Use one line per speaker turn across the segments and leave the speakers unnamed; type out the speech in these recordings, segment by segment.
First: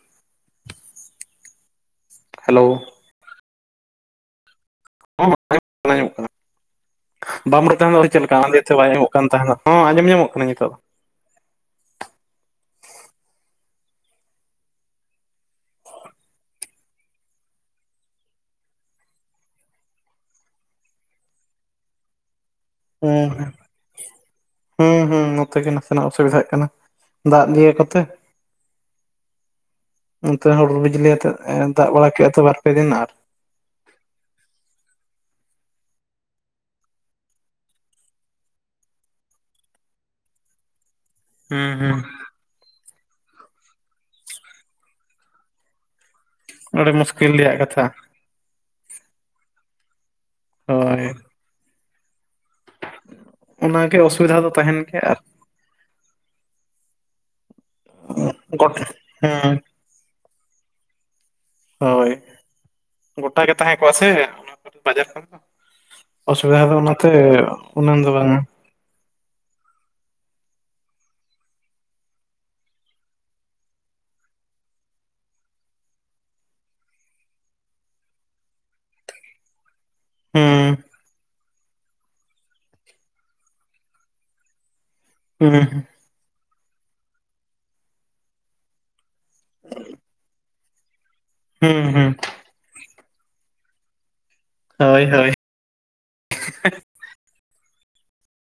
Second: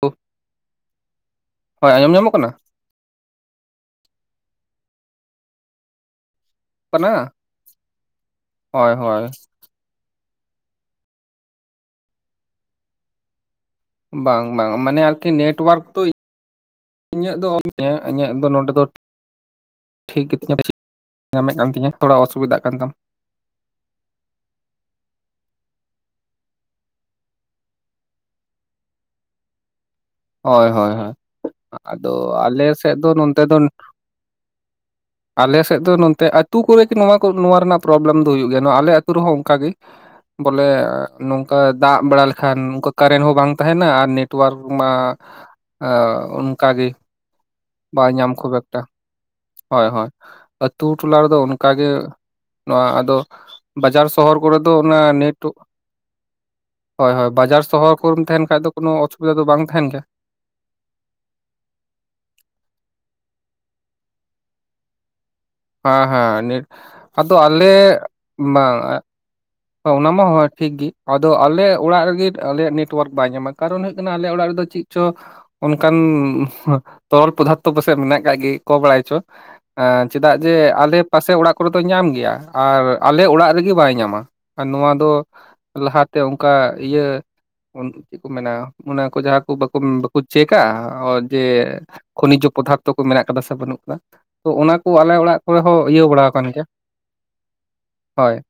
[unintelligible] ᱦᱳᱭ ᱟᱸᱡᱚᱢ ᱧᱟᱢᱚᱜ ᱠᱟᱱᱟ
ᱦᱮᱞᱳ [unintelligible] ᱟᱸᱡᱚᱢᱚᱜ ᱠᱟᱱᱟ ᱟᱸᱡᱚᱢᱚᱜ ᱠᱟᱱᱟ
ᱠᱟᱱᱟ
[unintelligible] ᱵᱟᱢ ᱞᱟᱹᱭ ᱮᱫ ᱛᱟᱸᱦᱮᱫ ᱫᱚ ᱪᱮᱫ ᱞᱮᱠᱟ [unintelligible] ᱞᱟᱹᱭ ᱮᱫ ᱛᱟᱸᱦᱮᱫ ᱵᱟᱭ
ᱦᱳᱭ
ᱟᱸᱡᱚᱢᱚᱜ
ᱦᱳᱭ
ᱠᱟᱱ ᱛᱟᱦᱮᱱᱟ᱾ ᱦᱚᱸ ᱟᱸᱡᱚᱢ ᱧᱟᱢᱚᱜ ᱠᱟᱱᱟ ᱱᱤᱛᱚᱜ
ᱵᱟᱝ ᱵᱟᱝ ᱢᱟᱱᱮ ᱟᱨᱠᱤ ᱱᱮᱴᱚᱣᱟᱨᱠ ᱛᱚ ᱤᱧᱟᱹᱜ ᱫᱚ [unintelligible] ᱤᱧᱟᱹᱜ ᱫᱚ ᱱᱚᱰᱮ ᱫᱚ ᱴᱷᱤᱠ ᱜᱮᱛᱤᱧᱟ [unintelligible] ᱧᱟᱢᱮᱫ ᱠᱟᱱ ᱛᱤᱧᱟᱹ ᱛᱷᱚᱲᱟ ᱚᱥᱩᱵᱤᱫᱷᱟᱜ ᱠᱟᱱ ᱛᱟᱢ
ᱦᱮᱸ [unintelligible] ᱦᱚᱸ ᱦᱚᱸ ᱱᱚᱛᱮ ᱜᱮ ᱱᱟᱥᱮᱱᱟᱜ ᱚᱥᱩᱵᱤᱫᱷᱟᱜ ᱠᱟᱱᱟ ᱫᱟᱜ ᱫᱤᱭᱮ ᱠᱚᱛᱮ
[unintelligible]
ᱱᱚᱛᱮ
ᱦᱚᱭ
ᱦᱩᱰᱩᱨ
ᱦᱚᱭ
ᱵᱤᱡᱽᱞᱤ
ᱦᱚᱭ᱾
ᱟᱛᱮᱫ ᱫᱟᱜ ᱵᱟᱲᱟ ᱠᱮᱫᱼᱟ
ᱟᱫᱚ
ᱛᱚ ᱵᱟᱨ ᱯᱮ
ᱟᱞᱮ
ᱫᱤᱱ
ᱥᱮᱫ
ᱟᱨ
ᱫᱚ ᱱᱚᱱᱛᱮ ᱫᱚ ᱟᱞᱮ ᱥᱮᱫ ᱫᱚ ᱱᱚᱱᱛᱮ ᱟᱹᱛᱩ ᱠᱚᱨᱮᱜᱮ ᱱᱚᱣᱟ ᱠᱚ ᱱᱚᱣᱟ ᱨᱮᱱᱟᱜ ᱯᱨᱚᱵᱞᱮᱢ ᱫᱚ ᱦᱩᱭᱩᱜ ᱜᱮᱭᱟ ᱟᱞᱮ ᱟᱹᱛᱩ ᱨᱮᱦᱚᱸ ᱚᱱᱠᱟᱜᱮ᱾ ᱵᱚᱞᱮ ᱱᱚᱝᱠᱟ
ᱦᱩᱸ
ᱫᱟᱜ
ᱦᱩᱸ
ᱵᱟᱲᱟ ᱞᱮᱠᱷᱟᱱ ᱱᱚᱝᱠᱟ ᱠᱟᱨᱮᱱ ᱦᱚᱸ ᱵᱟᱝ ᱛᱟᱦᱮᱱᱟ ᱟᱨ ᱱᱮᱴᱚᱣᱟᱨᱠ ᱢᱟ ᱼᱼ ᱟᱻ ᱩᱱᱼᱼ
ᱟᱹᱰᱤ ᱢᱩᱥᱠᱤᱞ ᱨᱮᱭᱟᱜ ᱠᱟᱛᱷᱟ ᱾
ᱧᱟᱢ ᱠᱷᱩᱵᱽ ᱮᱠᱴᱟ ᱦᱚᱭ ᱦᱚᱭ ᱟᱹᱛᱩ
ᱦᱳᱭ
ᱴᱚᱞᱟ ᱨᱮᱫᱚ ᱚᱱᱼᱼ ᱠᱟ ᱜᱮ ᱱᱚᱣᱟ ᱟᱫᱚ
ᱚᱱᱟᱜᱮ
ᱵᱟᱡᱟᱨ ᱥᱚᱦᱚᱨ
ᱚᱥᱩᱵᱤᱫᱷᱟ
ᱠᱚᱨᱮ ᱫᱚ
ᱛᱟᱦᱮᱱ
ᱚᱱᱟ
ᱜᱮᱭᱟ ᱟᱨ
ᱱᱮᱴᱼᱼ ᱦᱚᱭ ᱦᱚᱭ ᱵᱟᱡᱟᱨ ᱥᱚᱦᱚᱨ ᱠᱚ ᱨᱮᱢ ᱛᱟᱦᱮᱱ ᱠᱷᱟᱡ ᱫᱚ
ᱜᱚᱴ
ᱠᱳᱱᱳ ᱚᱥᱩᱵᱤᱫᱟ ᱫᱚ
ᱦᱮᱸ
ᱵᱟᱝ ᱛᱟᱦᱮᱱ ᱜᱮᱭᱟ ᱾
ᱦᱳᱭ ᱜᱚᱴᱟ ᱜᱮ ᱛᱟᱦᱮᱸ ᱠᱚ ᱟᱥᱮ ᱚᱱᱟ ᱠᱚᱨᱮ ᱵᱟᱡᱟᱨ ᱠᱚᱨᱮ ᱫᱚ
ᱦᱮᱸ
᱾
ᱦᱮᱸ
ᱚᱥᱩᱵᱤᱫᱷᱟ ᱫᱚ ᱚᱱᱟᱛᱮ ᱩᱱᱟᱹᱝ ᱫᱚ ᱵᱟᱝᱼᱟ ᱾
ᱵᱟᱝᱼᱟ ᱾ ᱚᱱᱟ ᱢᱟ ᱦᱳᱭ ᱴᱷᱤᱠ ᱜᱤ ᱟᱫᱚ ᱟᱞᱮ ᱚᱲᱟᱜ ᱨᱮᱜᱮ ᱟᱞᱮᱭᱟᱜ ᱱᱮᱴᱣᱟᱨᱠ ᱵᱟᱭ ᱧᱟᱢᱟ ᱠᱟᱨᱚᱱ ᱦᱩᱭᱩᱜ ᱠᱟᱱᱟ ᱟᱞᱮ ᱚᱲᱟᱜ ᱨᱮᱫᱚ ᱼᱼ ᱪᱤᱜ ᱪᱚ ᱼᱼ ᱚᱱᱠᱟᱱ ᱛᱚᱨᱚᱞ ᱯᱚᱫᱟᱨᱛᱷᱚ ᱯᱟᱥᱮᱡ ᱢᱮᱱᱟᱜ ᱠᱟᱜ ᱜᱮ ᱠᱚ ᱵᱟᱲᱟᱭ ᱪᱚ ᱾ ᱪᱮᱫᱟᱜ ᱡᱮ
ᱦᱩᱸ
ᱟᱞᱮ ᱯᱟᱥᱮ ᱚᱲᱟᱜ ᱠᱚᱨᱮ ᱫᱚ ᱧᱟᱢ ᱜᱮᱭᱟ ᱟᱨ ᱟᱞᱮ ᱚᱲᱟᱜ ᱨᱤᱜᱤ ᱵᱟᱭ ᱧᱟᱢᱟ ᱾ ᱟᱨ ᱱᱚᱣᱟ ᱫᱚ
ᱦᱩᱸ
ᱞᱟᱦᱟ ᱛᱮ ᱚᱱᱠᱟ ᱤᱭᱟᱹ ᱪᱮᱫ ᱠᱚ ᱢᱮᱱᱟ ᱼᱼ ᱚᱱᱟ ᱠᱚ ᱡᱟᱦᱟᱸᱠᱩ ᱵᱟᱠᱩ ᱵᱟᱠᱩ ᱪᱮᱠᱼᱟ ᱡᱮ
ᱦᱩᱸ ᱦᱩᱸ
ᱠᱷᱚᱱᱤᱡᱚ ᱯᱚᱫᱟᱼᱼ ᱛᱚ ᱠᱚ ᱢᱮᱱᱟᱜ ᱠᱟᱫᱟ ᱥᱮ ᱵᱟᱹᱱᱩᱜ ᱟᱠᱟᱫᱟ ᱛᱚ ᱚᱱᱟ ᱠᱚ
ᱦᱳᱭ
ᱟᱞᱮ
ᱦᱳᱭ
ᱚᱲᱟᱜᱼᱼ ᱠᱚ ᱨᱮ ᱦᱚᱸ ᱤᱭᱟᱹ ᱵᱟᱲᱟ ᱟᱠᱟᱱ ᱜᱮᱭᱟ ᱦᱚᱭ ᱾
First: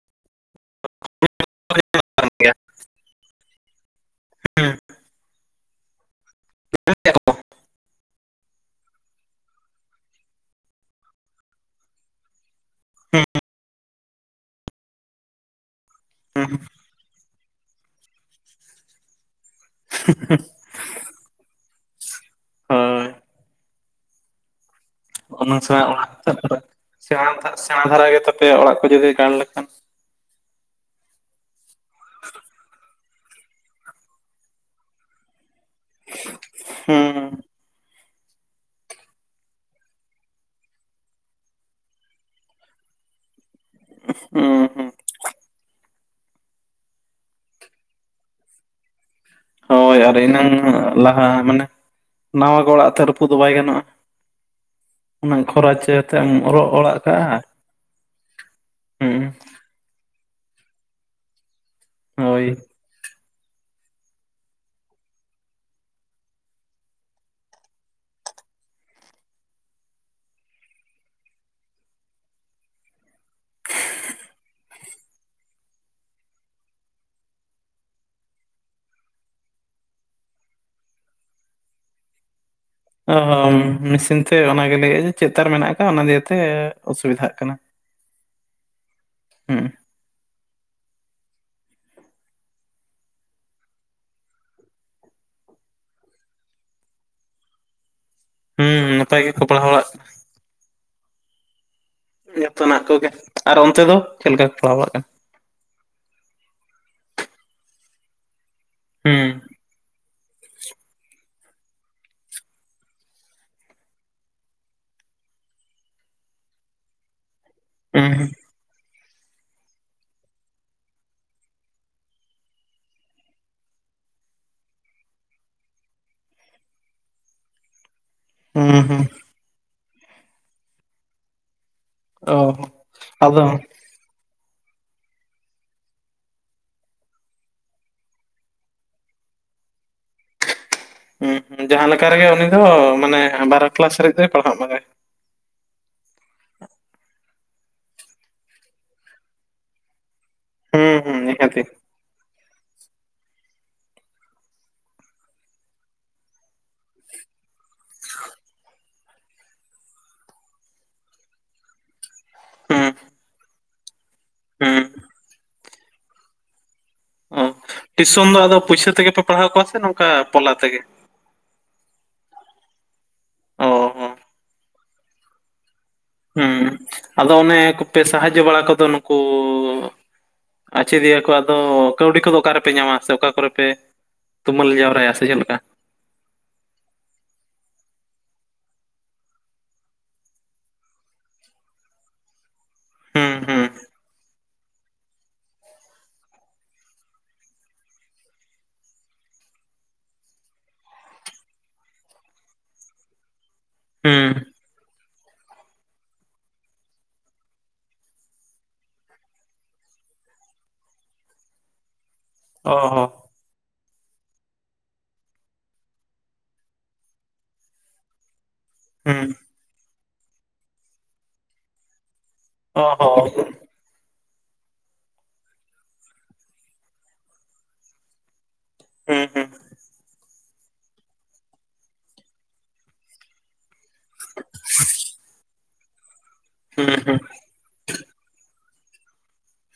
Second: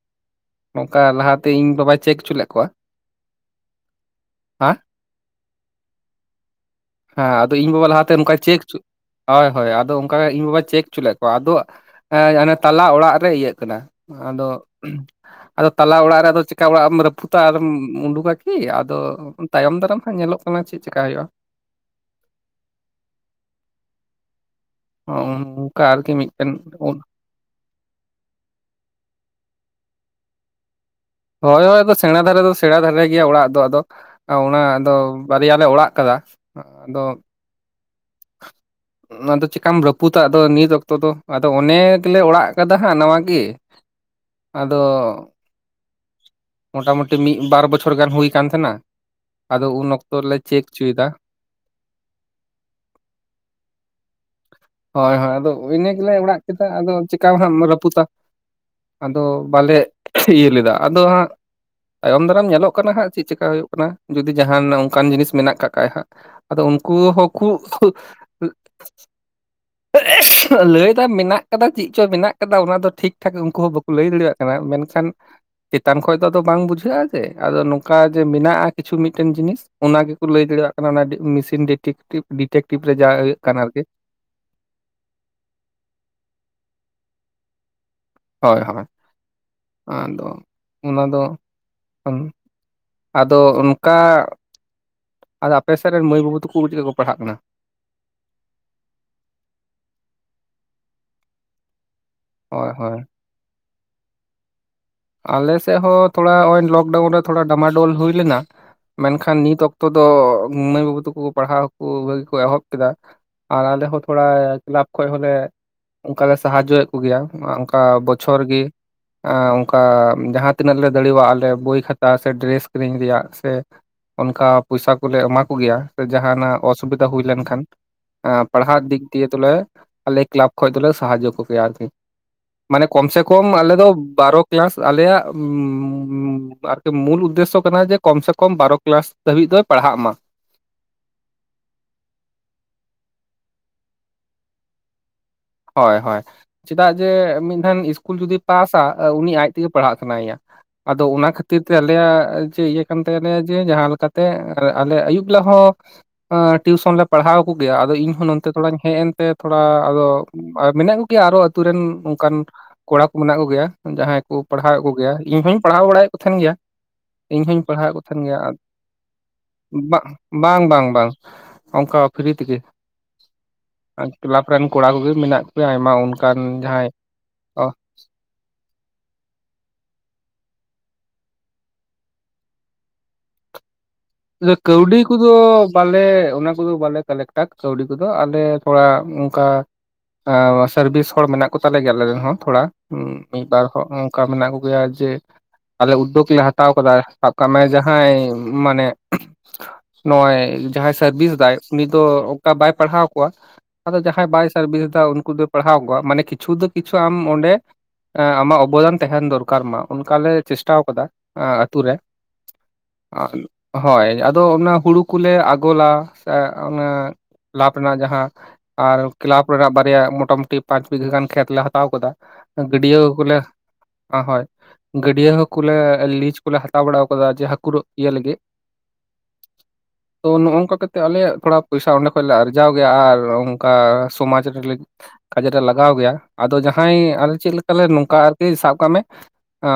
ᱱᱚᱝᱠᱟ ᱞᱟᱦᱟ ᱛᱮ ᱤᱧ ᱵᱟᱵᱟᱭ ᱪᱮᱠ
ᱠᱟᱱ
ᱦᱩᱪᱩ ᱞᱮᱫ
ᱜᱮᱭᱟ
ᱠᱚᱣᱟ ᱾ ᱦᱟᱸ
ᱦᱩᱸ
ᱦᱮᱸᱼᱼ ᱤᱧ ᱵᱟᱵᱟ ᱞᱟᱦᱟ ᱛᱮ ᱪᱮᱠ ᱦᱩᱪᱩ, ᱦᱚᱭ ᱦᱚᱭ ᱟᱫᱚ ᱚᱱᱠᱟ ᱤᱧ ᱵᱟᱵᱟᱭ ᱪᱮᱠ ᱦᱩᱪᱩ ᱞᱮᱫ ᱠᱚᱣᱟ ᱟᱫᱚ ᱼᱼ ᱦᱮᱸ ᱚᱱᱮ ᱛᱟᱞᱟ ᱚᱲᱟᱜ ᱨᱮ ᱤᱭᱟᱹᱜ ᱠᱟᱱᱟ ᱟᱫᱚᱼᱼ ᱟᱫᱚ ᱛᱟᱞᱟ ᱚᱲᱟᱜ ᱨᱮ ᱟᱫᱚ ᱪᱮᱠᱟ ᱚᱲᱟᱜ ᱨᱟᱹᱯᱩᱫᱟ ᱟᱨ ᱮᱢ ᱩᱰᱩᱠᱟ ᱠᱤ ᱟᱫᱚ ᱛᱟᱭᱚᱢ ᱼᱼ ᱱᱤᱛᱚᱝ ᱦᱚᱸ ᱧᱮᱞᱚᱜ ᱠᱟᱱᱟ ᱪᱮᱫ ᱪᱮᱠᱟ ᱦᱩᱭᱩᱜᱼᱟ?
ᱦᱳᱭ ᱚᱱᱟ ᱥᱮᱬᱟ
ᱚᱱᱠᱟ ᱟᱨᱠᱤ
ᱚᱲᱟᱜ
ᱢᱤᱫᱴᱮᱱ
ᱛᱟᱯᱚᱨᱮ ᱥᱮᱬᱟ ᱫᱚ ᱦᱟᱸᱜ ᱥᱮᱬᱟ ᱫᱷᱟᱨᱟ ᱜᱮ ᱛᱟᱯᱮ ᱚᱲᱟᱜ ᱠᱚ ᱡᱩᱫᱤ ᱜᱟᱲ ᱞᱮᱠᱷᱟᱱ ᱼᱼ
ᱦᱚᱭ ᱦᱚᱭ ᱟᱫᱚ ᱥᱮᱬᱟ ᱫᱷᱟᱨᱟ ᱫᱚ ᱥᱮᱬᱟ ᱫᱷᱟᱨᱟ ᱜᱮᱭᱟ ᱚᱲᱟᱜ ᱫᱚ ᱟᱫᱚ ᱼᱼ ᱚᱱᱟ ᱟᱫᱚ ᱵᱟᱨᱭᱟ ᱞᱮ ᱚᱲᱟᱜ ᱟᱠᱟᱫᱟ ᱟᱫᱚᱼᱼ
ᱦᱩᱸ
[inaudible] ᱟᱫᱚ ᱪᱮᱠᱟᱢ ᱨᱟᱹᱯᱩᱫᱟ ᱟᱫᱚ ᱱᱤᱛ ᱚᱠᱛᱚ ᱫᱚ ᱟᱫᱚ ᱚᱱᱮ ᱜᱮᱞᱮ ᱚᱲᱟᱜ ᱟᱠᱟᱫᱟ ᱦᱟᱸᱜ ᱱᱟᱣᱟ ᱜᱤ ᱾
ᱦᱩᱸ ᱦᱩᱸ
ᱟᱫᱚᱻ ᱢᱚᱴᱟᱢᱩᱴᱤ ᱢᱤᱫ ᱵᱟᱨ ᱵᱚᱪᱷᱚᱨ ᱜᱟᱱ ᱦᱩᱭ ᱟᱠᱟᱱ ᱛᱟᱦᱮᱱᱟ ᱾
ᱦᱳᱭ ᱟᱨ ᱮᱱᱟᱝ ᱞᱟᱦᱟ ᱢᱟᱱᱮ ᱱᱟᱣᱟ ᱜᱮ ᱚᱲᱟᱜ ᱛᱚ ᱨᱟᱹᱯᱩᱫ ᱫᱚ ᱵᱟᱭ ᱜᱟᱱᱚᱜᱼᱟ ᱾
ᱦᱚᱭ ᱦᱚᱭ ᱟᱫᱚ ᱤᱱᱟᱹ ᱜᱮᱞᱮ ᱚᱲᱟᱜ ᱠᱮᱫᱟ
ᱚᱨᱚᱜ
ᱟᱫᱚ
ᱚᱲᱟᱜ
ᱪᱮᱠᱟ
ᱠᱟᱜᱼᱟ
ᱦᱟᱸᱜ ᱮᱢ ᱨᱟᱹᱯᱩᱫᱟ? ᱟᱫᱚ
ᱦᱩᱸ
ᱵᱟᱞᱮ ᱤᱭᱟᱹ ᱞᱮᱫᱟ ᱟᱫᱚ ᱦᱟᱸᱜ ᱛᱟᱭᱚᱢ ᱫᱟᱨᱟᱢ
ᱦᱳᱭ
ᱧᱮᱞᱚᱜ ᱠᱟᱱᱟ ᱦᱟᱸᱜᱼᱼ ᱪᱮᱫ ᱪᱮᱠᱟ ᱦᱩᱭᱩᱜ ᱠᱟᱱᱟ ᱡᱩᱫᱤ ᱡᱟᱦᱟᱱ ᱚᱱᱠᱟᱱ ᱡᱤᱱᱤᱥ ᱢᱮᱱᱟᱜ ᱠᱟᱜ ᱠᱷᱟᱭ ᱦᱟᱸᱜ ᱾ ᱟᱫᱚ ᱩᱱᱠᱩ ᱦᱚᱸ ᱠᱩ ᱼᱼ [unintelligible] ᱞᱟᱹᱭ ᱫᱟ ᱢᱮᱱᱟᱜ ᱠᱟᱫᱟ ᱪᱤᱫ ᱪᱚ ᱢᱮᱱᱟᱜ ᱠᱟᱫᱟ ᱚᱱᱟ ᱫᱚ ᱴᱷᱤᱠ ᱴᱷᱟᱠ ᱩᱱᱠᱩ ᱦᱚᱸ ᱵᱟᱠᱩ ᱞᱟᱹᱭ ᱫᱟᱲᱮᱭᱟᱜ ᱠᱟᱱᱟ ᱢᱮᱱᱠᱷᱟᱱ ᱼᱼ ᱪᱮᱛᱟᱱ ᱠᱷᱚᱡ ᱫᱚ ᱟᱫᱚ ᱵᱟᱝ ᱵᱩᱡᱷᱟᱹᱜᱼᱟ ᱡᱮ ᱟᱫᱚ ᱱᱚᱝᱠᱟ ᱡᱮ ᱢᱮᱱᱟᱜᱼᱟ ᱠᱤᱪᱷᱩ ᱢᱤᱫᱴᱮᱱ ᱡᱤᱱᱤᱥ ᱾ ᱚᱱᱟ ᱜᱤ ᱠᱚ ᱞᱟᱹᱭ ᱫᱟᱲᱮᱭᱟᱜ ᱠᱟᱱᱟ ᱚᱱᱟ ᱢᱮᱥᱤᱱ ᱰᱤᱴᱤᱠᱴᱤᱵ ᱰᱤᱴᱮᱠᱴᱤᱵ ᱨᱮ ᱡᱟ ᱦᱳᱭᱳᱜ ᱠᱟᱱᱟ ᱟᱨᱠᱤ ᱾
ᱚᱱᱟ ᱜᱮ ᱞᱟᱹᱭᱮᱜᱼᱟ ᱡᱮ ᱪᱮᱫ ᱛᱟᱨ ᱢᱮᱱᱟᱜ ᱟᱠᱟᱫ ᱚᱱᱟ ᱫᱤᱭᱮ ᱛᱮ ᱚᱥᱩᱵᱤᱫᱷᱟᱜ ᱠᱟᱱᱟ ᱾
ᱦᱚᱭ ᱦᱚᱭ ᱾
ᱦᱩᱸ ᱾
ᱟᱫᱚ ᱚᱱᱟ ᱫᱚ ᱼᱼ ᱟᱫᱚ ᱚᱱᱠᱟ ᱟᱫᱚ ᱟᱯᱮ ᱥᱮᱫ ᱨᱮᱱ ᱢᱟᱹᱭ ᱵᱟᱹᱵᱩ ᱛᱟᱠᱩ ᱪᱮᱫ ᱞᱮᱠᱟ ᱠᱚ ᱯᱟᱲᱦᱟᱜ ᱠᱟᱱᱟ?
ᱦᱩᱸ ᱱᱟᱯᱟᱭ ᱜᱮ ᱠᱚ ᱯᱟᱲᱦᱟᱣ ᱵᱟᱲᱟᱜ ᱼᱼ ᱡᱚᱷᱛᱚ
ᱦᱳᱭ
ᱱᱟᱜ
ᱦᱳᱭ
ᱠᱚᱜᱮ ᱟᱨ ᱚᱱᱛᱮ ᱫᱚ ᱪᱮᱫ ᱞᱮᱠᱟ ᱠᱚ ᱯᱟᱲᱦᱟᱣ ᱵᱟᱲᱟᱜ ᱠᱟᱱᱟ?
ᱟᱞᱮᱥᱮᱫ ᱦᱚᱸ ᱛᱷᱚᱲᱟ ᱱᱚᱜ-ᱚᱭ ᱞᱚᱠᱰᱟᱣᱩᱱ ᱨᱮ ᱛᱷᱚᱲᱟ ᱰᱟᱢᱟᱰᱚᱞ ᱦᱩᱭ ᱞᱮᱱᱟ᱾
ᱦᱩᱸ
ᱢᱮᱱᱠᱷᱟᱱ ᱱᱤᱛ ᱚᱠᱛᱚ ᱫᱚ ᱢᱟᱹᱭ ᱵᱟᱹᱵᱩ ᱛᱟᱠᱩ ᱼᱼ ᱯᱟᱲᱦᱟᱣ ᱠᱚ ᱵᱷᱟᱜᱤ ᱠᱚ ᱮᱦᱚᱵ ᱠᱮᱫᱟ ᱟᱨ ᱟᱞᱮ ᱦᱚᱸ ᱛᱷᱚᱲᱟ ᱠᱮᱞᱟᱵ ᱠᱷᱚᱡ ᱦᱚ ᱞᱮ ᱼᱼ ᱚᱱᱠᱟ ᱞᱮ ᱥᱟᱦᱟᱡᱡᱚᱭᱮᱫ ᱠᱩ ᱜᱮᱭᱟ ᱚᱱᱠᱟ
ᱦᱩᱸ
ᱵᱚᱪᱷᱚᱨ ᱜᱤ ᱚᱠᱟ ᱡᱟᱦᱟᱸ ᱛᱤᱱᱟᱹᱜ ᱞᱮ ᱫᱟᱲᱤᱣᱟᱜ ᱟᱞᱮ ᱵᱳᱭ ᱠᱷᱟᱛᱟ ᱥᱮ ᱰᱨᱮᱥ ᱠᱤᱨᱤᱧ ᱨᱮᱭᱟᱜ ᱥᱮ ᱼᱼ ᱚᱱᱠᱟ ᱯᱚᱭᱥᱟ ᱠᱚᱞᱮ ᱮᱢᱟ ᱠᱚ ᱜᱮᱭᱟ ᱥᱮ ᱡᱟᱦᱟᱱᱟᱜ ᱚᱥᱩᱵᱤᱫᱷᱟ ᱦᱩᱭ ᱞᱮᱱᱠᱷᱟᱱ ᱼᱼ
ᱦᱩᱸ
ᱯᱟᱲᱦᱟᱜ
ᱦᱩᱸ
ᱫᱤᱠ ᱫᱤᱭᱮ ᱫᱚ ᱞᱮ ᱟᱞᱮ ᱠᱞᱟᱵᱽ ᱠᱷᱚᱡ ᱫᱚ ᱞᱮ ᱥᱟᱦᱟᱡᱡᱚ ᱠᱚ ᱜᱮᱭᱟ ᱟᱨᱠᱤ
ᱚ
᱾ ᱢᱟᱱᱮ ᱠᱚᱢ ᱥᱮ ᱠᱚᱢ
ᱟᱫᱚ
ᱟᱞᱮ ᱫᱚ ᱵᱟᱨᱚ ᱠᱞᱟᱥ ᱟᱞᱮᱭᱟᱜ [inaudible] ᱟᱨᱠᱤ ᱢᱩᱞ ᱩᱫᱽᱫᱮᱥᱥᱚ ᱠᱟᱱᱟ ᱡᱮ ᱠᱚᱢ ᱥᱮ ᱠᱚᱢ ᱵᱟᱨᱚ ᱠᱞᱟᱥ ᱫᱷᱟᱹᱵᱤᱡ ᱫᱚᱭ ᱯᱟᱲᱦᱟᱜ ᱢᱟ᱾
ᱦᱩᱸ ᱡᱟᱦᱟᱸ ᱞᱮᱠᱟ ᱨᱮᱜᱮ ᱩᱱᱤ ᱫᱚ ᱢᱟᱱᱮ ᱵᱟᱨᱚ ᱠᱞᱟᱥ ᱦᱟᱨᱤᱡ ᱫᱚᱭ ᱯᱟᱲᱦᱟᱜ ᱢᱮ᱾
ᱦᱳᱭ ᱦᱳᱭ ᱪᱮᱫᱟᱜ ᱡᱮ ᱢᱤᱫ ᱫᱷᱟᱱ ᱤᱥᱠᱩᱞ ᱡᱩᱫᱤᱭ ᱯᱟᱥᱟ ᱩᱱᱤ ᱟᱡ ᱛᱮᱜᱮ ᱯᱟᱲᱦᱟᱜ ᱥᱟᱱᱟᱭᱮᱼᱟ᱾
ᱦᱩᱸ
ᱟᱫᱚ
ᱦᱩᱸ
ᱚᱱᱟ ᱠᱷᱟᱹᱛᱤᱨ
ᱱᱤᱦᱟᱹᱛᱤ
ᱛᱮ ᱟᱞᱮᱭᱟᱜ ᱪᱮ ᱤᱭᱟᱹ ᱠᱟᱱ ᱛᱟᱞᱟᱭᱟ ᱡᱮ ᱡᱟᱦᱟᱸ ᱞᱮᱠᱟᱛᱮ ᱟᱞᱮ ᱟᱭᱩᱵ ᱵᱮᱞᱟ ᱦᱚᱸ [unintelligible] ᱴᱤᱭᱩᱥᱚᱱ ᱞᱮ ᱯᱟᱲᱦᱟᱣ ᱠᱚᱜᱮᱭᱟ ᱟᱫᱚ ᱤᱧᱦᱚᱸ ᱱᱚᱱᱛᱮ ᱛᱷᱚᱲᱟᱧ ᱦᱮᱡ ᱮᱱᱛᱮ ᱛᱷᱚᱲᱟ ᱟᱫᱚ [unintelligible] ᱢᱮᱱᱟᱜ ᱠᱚᱜᱮᱭᱟ ᱟᱨᱚ ᱟᱹᱛᱩ ᱨᱮᱱ ᱚᱱᱠᱟᱱ
ᱦᱩᱸ
ᱠᱚᱲᱟ ᱠᱚ ᱢᱮᱱᱟᱜ ᱠᱚᱜᱮᱭᱟ ᱡᱟᱦᱟᱸᱭ ᱠᱚ ᱯᱟᱲᱦᱟᱣᱮᱫ
ᱦᱩᱸ
ᱠᱚᱜᱮᱭᱟ ᱤᱧ ᱦᱚᱧ ᱯᱟᱲᱦᱟᱣ ᱵᱟᱲᱟᱭᱮᱫ ᱠᱚ ᱛᱟᱦᱮᱱ ᱜᱮᱭᱟ
ᱚ
ᱤᱧ ᱦᱚᱧ ᱯᱟᱲᱦᱟᱣᱮᱫ ᱠᱚ ᱛᱟᱦᱮᱱ
ᱴᱤᱭᱩᱥᱚᱱ
ᱜᱮᱭᱟ
ᱫᱚ
ᱟᱨ
ᱟᱫᱚ ᱯᱩᱭᱥᱟᱹ ᱛᱮᱜᱮ ᱯᱮ ᱯᱟᱲᱦᱟᱣ ᱠᱚᱣᱟ ᱥᱮ
[unintelligible]
ᱱᱚᱝᱠᱟ
[inaudible]
ᱯᱚᱞᱟ
ᱵᱟᱝ
ᱛᱮᱜᱮ
ᱵᱟᱝ ᱚᱱᱠᱟ ᱯᱷᱤᱨᱤ ᱛᱮᱜᱮ
ᱚ ᱦᱚᱸ
ᱠᱮᱞᱟᱵ ᱨᱮᱱ ᱠᱚᱲᱟ ᱠᱚᱜᱮ ᱢᱮᱱᱟᱜ ᱠᱚᱭᱟ ᱟᱭᱢᱟ ᱚᱱᱠᱟᱱ
ᱦᱩᱸ
ᱡᱟᱦᱟᱸᱭ
ᱟᱫᱚ ᱚᱱᱮ ᱠᱚᱯᱮ ᱥᱟᱦᱟᱡᱡᱚ ᱵᱟᱲᱟ ᱠᱚᱫᱚ ᱱᱩᱠᱩ ᱟᱪᱪᱷᱮᱫᱤᱭᱟ ᱠᱚ ᱟᱫᱚ ᱠᱟᱹᱣᱰᱤ ᱠᱚᱫᱚ ᱚᱠᱟ ᱨᱮᱯᱮ ᱧᱟᱢᱟ ᱥᱮ ᱚᱠᱟ ᱠᱚᱨᱮ ᱯᱮ
ᱤᱛᱟᱹ
ᱛᱩᱢᱟᱹᱞ
ᱠᱟᱹᱣᱰᱤ
ᱡᱟᱣᱨᱟᱭᱟ ᱥᱮ
ᱠᱚᱫᱚ
ᱪᱮᱫ ᱞᱮᱠᱟ
ᱯᱟᱞᱮ ᱚᱱᱟ ᱠᱚᱫᱚ ᱵᱟᱞᱮ ᱠᱟᱞᱮᱠᱴᱟ ᱠᱟᱹᱣᱰᱤ ᱠᱚᱫᱚ ᱟᱞᱮ ᱛᱷᱚᱲᱟ ᱚᱱᱠᱟ ᱥᱟᱨᱵᱤᱥ ᱦᱚᱲ ᱢᱮᱱᱟᱜ ᱠᱚᱛᱟᱞᱮ ᱜᱮᱭᱟ ᱟᱞᱮ ᱨᱮᱱ ᱦᱚᱸ ᱛᱷᱚᱲᱟ
ᱦᱩᱸ
ᱢᱤᱫᱵᱟᱨ
ᱦᱩᱸ
ᱦᱚᱲ ᱚᱱᱠᱟ ᱢᱮᱱᱟᱜ ᱩᱭᱟᱹ ᱡᱮ ᱟᱞᱮ ᱩᱫᱫᱳᱜᱽ ᱞᱮ ᱦᱟᱛᱟᱣ ᱠᱟᱫᱟ ᱥᱟᱵ ᱠᱟᱜ ᱢᱮ ᱡᱟᱦᱟᱸᱭ ᱢᱟᱱᱮ [inaudible] ᱱᱚᱜᱼᱚᱭ ᱡᱟᱦᱟᱸᱭ ᱥᱟᱨᱵᱤᱥ ᱫᱟᱭ ᱩᱱᱤ ᱫᱚ ᱚᱱᱠᱟ ᱵᱟᱭ ᱯᱟᱲᱦᱟᱣ ᱠᱚᱣᱟ ᱟᱫᱚ ᱡᱟᱦᱟᱸᱭ
ᱦᱩᱸ
[unintelligible] [unintelligible] ᱩᱱᱠᱩ ᱫᱚ‌ ᱯᱟᱲᱦᱟᱣ ᱠᱚᱣᱟ ᱢᱟᱱᱮ ᱠᱤᱪᱷᱩ ᱫᱚ ᱠᱤᱪᱩ ᱟᱢ ᱚᱰᱮ ᱟᱢᱟᱜ ᱚᱵᱚᱫᱟᱱ ᱛᱟᱦᱮᱱ ᱫᱚᱨᱠᱟᱨ ᱢᱟ ᱚᱱᱠᱟ ᱞᱮ ᱪᱮᱥᱴᱟ ᱟᱠᱟᱫᱟ ᱟᱹᱛᱩ ᱨᱮ
ᱚ ᱦᱚᱸ
ᱦᱚᱭ ᱟᱫᱚ ᱚᱱᱟ ᱦᱩᱲᱩ ᱠᱚᱞᱮ ᱟᱜᱚᱞᱟ ᱥᱮ ᱚᱱᱮ [unintelligible] ᱨᱮᱱᱟᱜ ᱡᱟᱦᱟᱸ ᱟᱨ
ᱦᱩᱸ
ᱠᱞᱟᱵᱽ ᱨᱮᱱᱟᱜ ᱵᱟᱨᱭᱟ ᱢᱳᱴᱟᱢᱩᱴᱤ ᱯᱟᱸᱪ ᱵᱤᱜᱷᱟᱹ ᱜᱟᱱ ᱠᱷᱮᱛ ᱞᱮ ᱦᱟᱛᱟᱣ ᱟᱠᱟᱫᱟ᱾
ᱚ
ᱜᱟᱹᱰᱭᱟᱣ
ᱦᱚᱸ
ᱠᱚᱞᱮ [unintelligible] ᱜᱟᱹᱰᱭᱟ ᱦᱚᱸ ᱠᱚᱞᱮ ᱞᱤᱡ ᱠᱚᱞᱮ ᱦᱟᱛᱟᱣ ᱵᱟᱲᱟ ᱠᱟᱫᱟ ᱡᱮ ᱦᱟᱹᱠᱩ ᱫᱚ ᱤᱭᱟᱹ ᱞᱟᱹᱜᱤᱫ
ᱦᱮᱸ
ᱛᱚ ᱱᱚᱼᱚᱝᱠᱟ ᱠᱟᱛᱮ ᱟᱞᱮᱭᱟᱜ ᱛᱷᱚᱲᱟ ᱯᱚᱭᱥᱟ ᱚᱸᱰᱮ ᱠᱷᱚᱱ ᱟᱨᱡᱟᱣ ᱜᱮᱭᱟ ᱟᱨ ᱚᱱᱠᱟ ᱥᱚᱢᱟᱡᱽ ᱨᱮᱞᱮ ᱠᱟᱡᱮ ᱨᱮ ᱞᱟᱜᱟᱣ ᱜᱮᱭᱟ ᱟᱫᱚ ᱡᱟᱦᱟᱸᱭ
ᱦᱩᱸ ᱦᱩᱸ
ᱟᱞᱮ ᱪᱮᱫ ᱞᱮᱠᱟᱞᱮ ᱱᱚᱝᱠᱟ ᱟᱨᱠᱤ ᱥᱟᱵ ᱠᱟᱜ ᱢᱮ